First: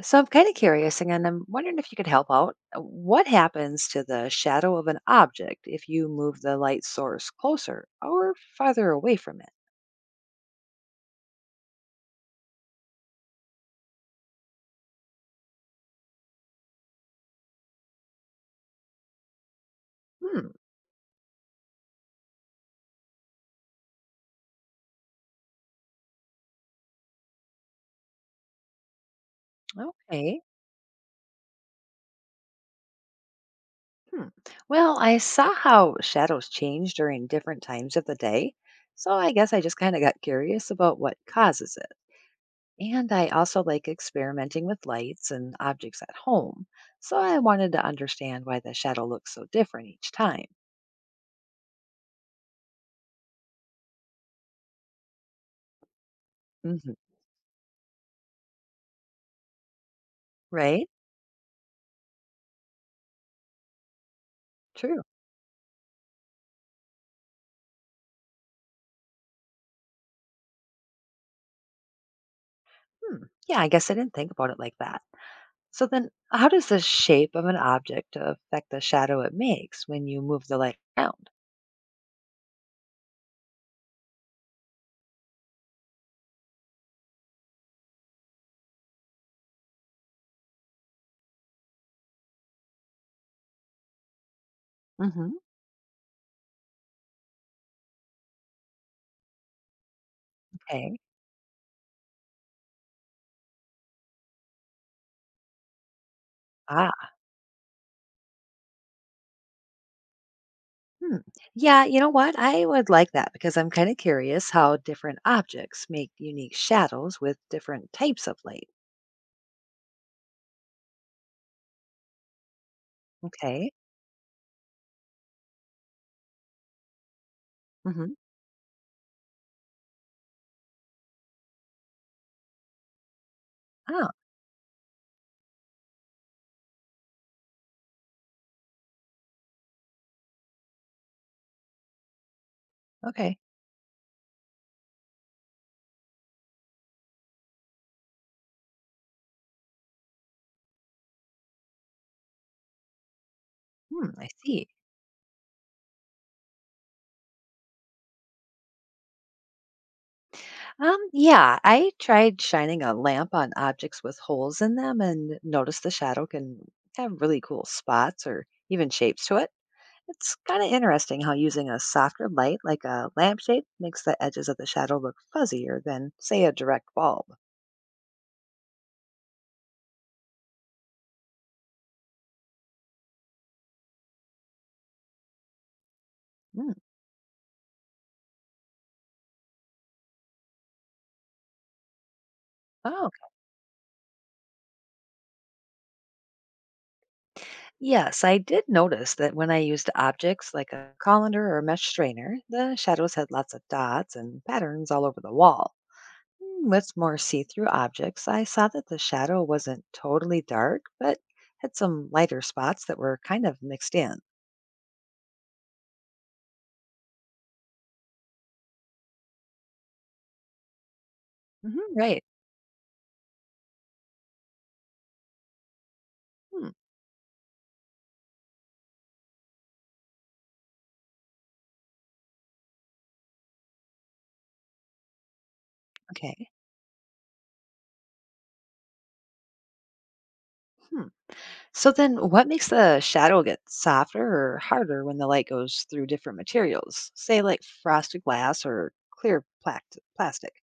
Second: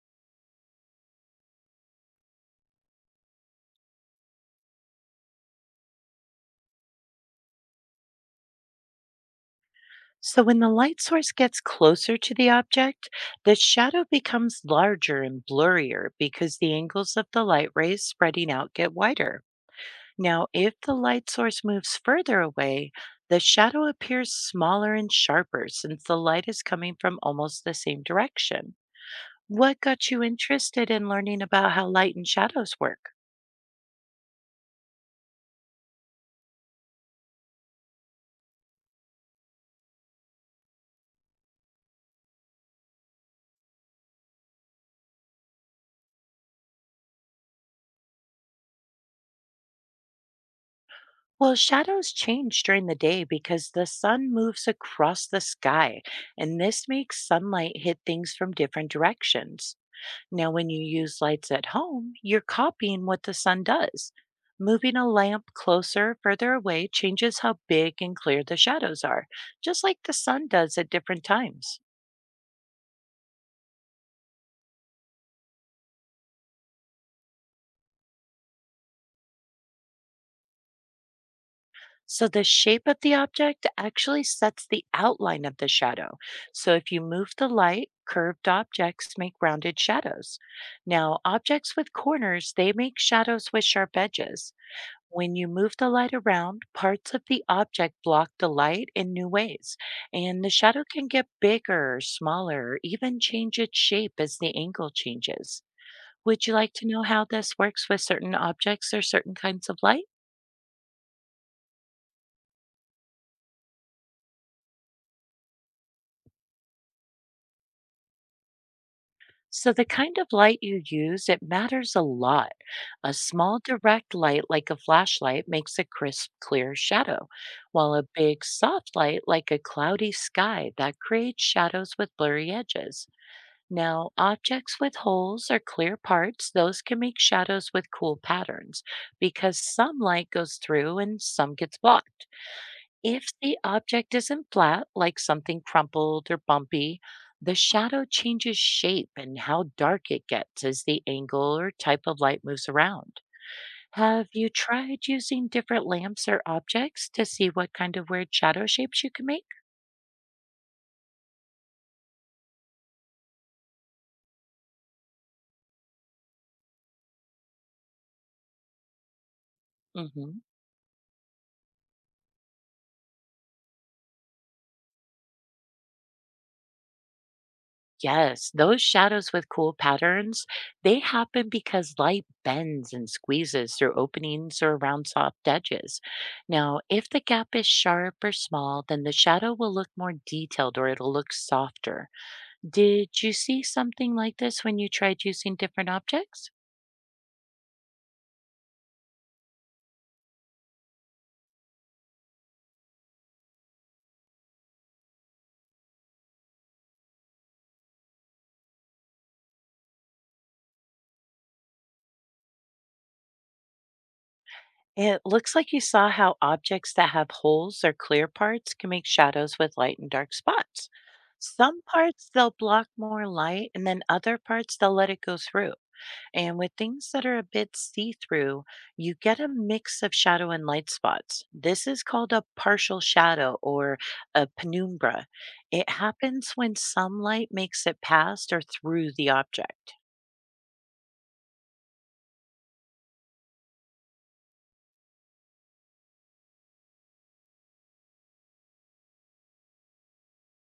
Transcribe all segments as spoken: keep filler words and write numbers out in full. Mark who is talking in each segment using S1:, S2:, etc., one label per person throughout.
S1: So I'm kind of curious, and I'm wondering if you could help out. Uh, What happens to the shadow of an object if you move the light source closer or farther away from it?
S2: So, when the light source gets closer to the object, the shadow becomes larger and blurrier because the angles of the light rays spreading out get wider.
S1: Hmm.
S2: Now, if the light source moves further away, the shadow appears smaller and sharper since the light is coming from almost the same direction. What got you
S1: Okay.
S2: interested in learning about how light and shadows work?
S1: Hmm. Well, I saw how shadows change during different times of the day, so I guess I just kind of got curious about what causes it. And I also like experimenting with lights and objects at home, so I wanted to understand why the shadow looks so different each time.
S2: Well, shadows change during the day because the sun moves across the sky, and this
S1: Hmm.
S2: makes sunlight hit things from different directions. Now, when you
S1: Right?
S2: use lights at home, you're copying what the sun does. Moving
S1: True.
S2: a lamp closer, or further away changes how big and clear the shadows are, just like the sun does at different times.
S1: Hmm. Yeah, I guess I didn't think about it like that. So then, how does the shape of an object affect the shadow it makes when you move the light around?
S2: So the shape of the object actually sets the outline of the shadow. So if you move the light, curved objects make rounded shadows. Now, objects with corners, they make shadows with sharp edges.
S1: Hmm.
S2: When you move the light around, parts of the object block the light in new ways, and the shadow
S1: Okay.
S2: can get bigger, smaller, or even change its shape as the angle changes. Would you like to know
S1: Ah,
S2: how this works with certain objects or certain kinds of light?
S1: hmm. Yeah, you know what? I would like that because I'm kind of curious how different objects make unique shadows with different types of light.
S2: So the kind of light you use, it matters a lot. A small
S1: Okay.
S2: direct light like a flashlight makes a crisp, clear shadow, while a
S1: Hmm.
S2: big soft light like a cloudy sky that creates shadows with blurry edges.
S1: Oh,
S2: Now, objects with holes or clear parts, those can make shadows with cool patterns because some light goes through and some gets blocked. If
S1: okay.
S2: the object isn't flat, like something crumpled or bumpy, the shadow changes shape and how dark it gets as the angle or type of light moves around.
S1: Hmm, I
S2: Have you
S1: see.
S2: tried using different lamps or objects to see what kind of weird shadow shapes you can make?
S1: Um, yeah, I tried shining a lamp on objects with holes in them and noticed the shadow can have really cool spots or even shapes to it. It's
S2: Hmm.
S1: kind of interesting how using a softer light like a lampshade makes the edges of the shadow look fuzzier than, say, a direct bulb.
S2: Yes, those shadows with cool patterns, they happen because light bends and squeezes through openings or around soft edges.
S1: Mm.
S2: Now, if the gap is sharp or small, then the shadow will look more detailed or it'll look softer.
S1: Oh,
S2: Did
S1: okay.
S2: you see something like this when you tried using different objects?
S1: Yes, I did notice that when I used objects like a colander or a mesh strainer, the shadows had lots of dots and patterns all over the wall. Mm, with more see through objects, I saw that the shadow wasn't totally dark, but had some lighter spots that were kind of mixed in.
S2: It looks like you saw how objects that have holes or clear parts can make shadows with light and dark spots. Some
S1: Hmm, right.
S2: parts they'll block more light, and then other parts they'll let it go through. And
S1: Hmm,
S2: with things that are a bit see through, you get a mix of shadow and light spots. This is called a partial shadow or a penumbra. It
S1: okay.
S2: happens when some light makes it past or through the object.
S1: So then what makes the shadow get softer or harder when the light goes through different materials? Say like frosted glass or clear plac- plastic.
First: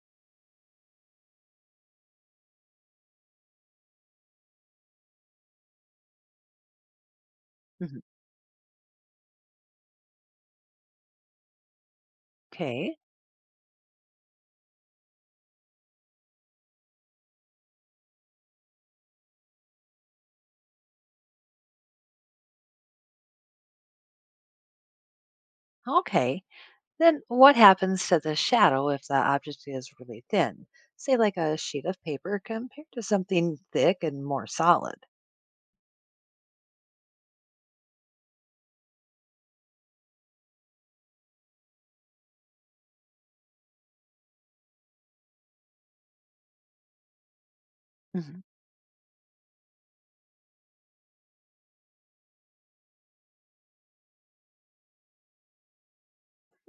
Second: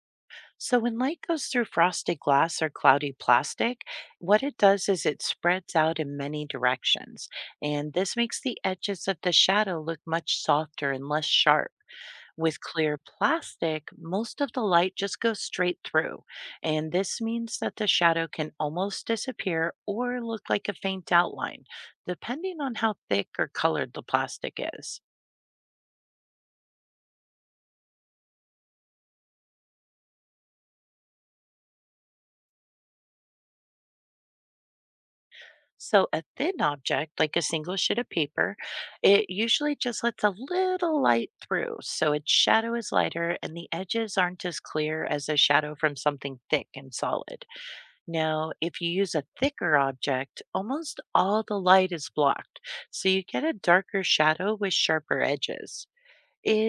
S2: So, when light goes through frosted glass or cloudy plastic, what it does is it spreads out in many directions. And
S1: Mhm.
S2: this makes the edges of the shadow look much softer and less sharp. With clear
S1: Okay.
S2: plastic, most of the light just goes straight through, and this means that the shadow can almost disappear or look like a faint outline, depending on how thick or colored the plastic is.
S1: Okay. Then what happens to the shadow if the object is really thin? Say like a sheet of paper compared to something thick and more solid.
S2: So, a thin object, like a single sheet of paper, it usually just lets a little light through, so its shadow is lighter and the edges aren't as clear as a shadow from something thick and solid.
S1: Mhm.
S2: Now, if you use a thicker object, almost all the light is blocked, so you get a darker shadow with sharper edges.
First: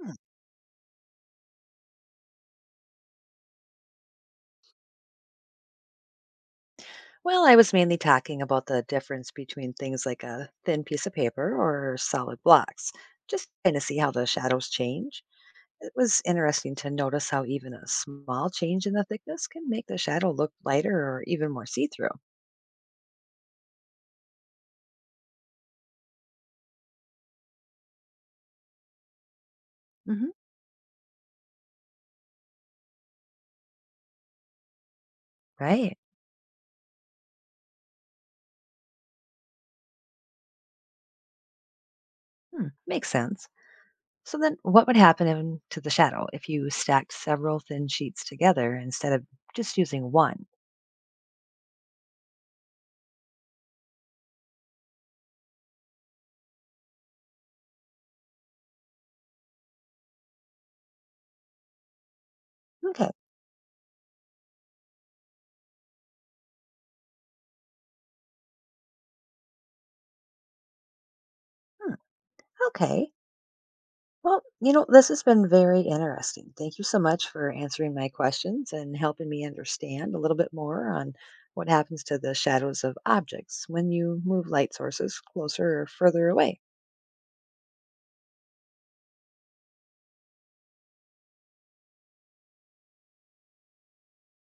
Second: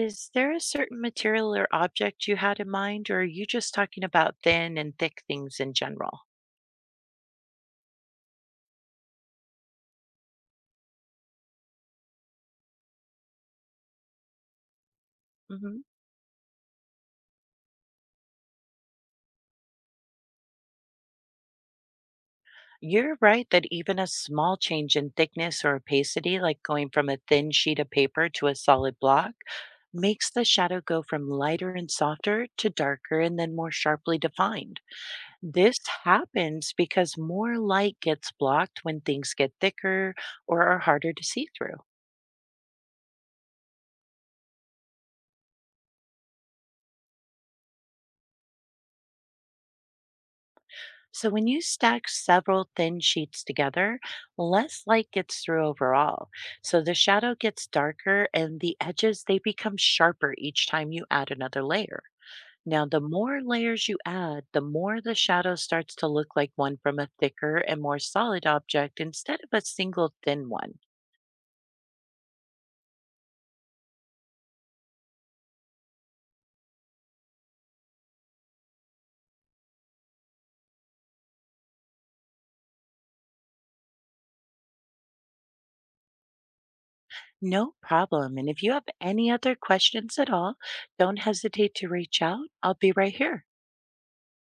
S1: Hmm.
S2: there a certain material or object you had in mind, or are you just talking about thin and thick things in general?
S1: Well, I was mainly talking about the difference between things like a thin piece of paper or solid blocks, just trying to see how the shadows change.
S2: Hmm.
S1: It was interesting to notice how even a small change in the thickness can make the shadow look lighter or even more see through.
S2: You're right that even a small change in thickness or opacity, like going from a thin sheet of paper to a solid block,
S1: Hmm.
S2: makes the shadow go from lighter and softer to darker and then more sharply defined. This
S1: Right.
S2: happens because more light gets blocked when things get thicker or are harder to see through.
S1: Hmm. Makes sense. So then, what would happen in- to the shadow if you stacked several thin sheets together instead of just using one?
S2: So, when you stack several thin sheets together, less light gets through overall. So, the shadow gets darker and the edges they become sharper each time you add another layer. Now, the
S1: Okay.
S2: more layers you add, the more the shadow starts to look like one from a thicker and more solid object instead of a single thin one.
S1: Hmm. Okay. Well, you know, this has been very interesting. Thank you so much for answering my questions and helping me understand a little bit more on what happens to the shadows of objects when you move light sources closer or further away.
S2: No problem. And if you have any other questions at all, don't hesitate to reach out. I'll be right here.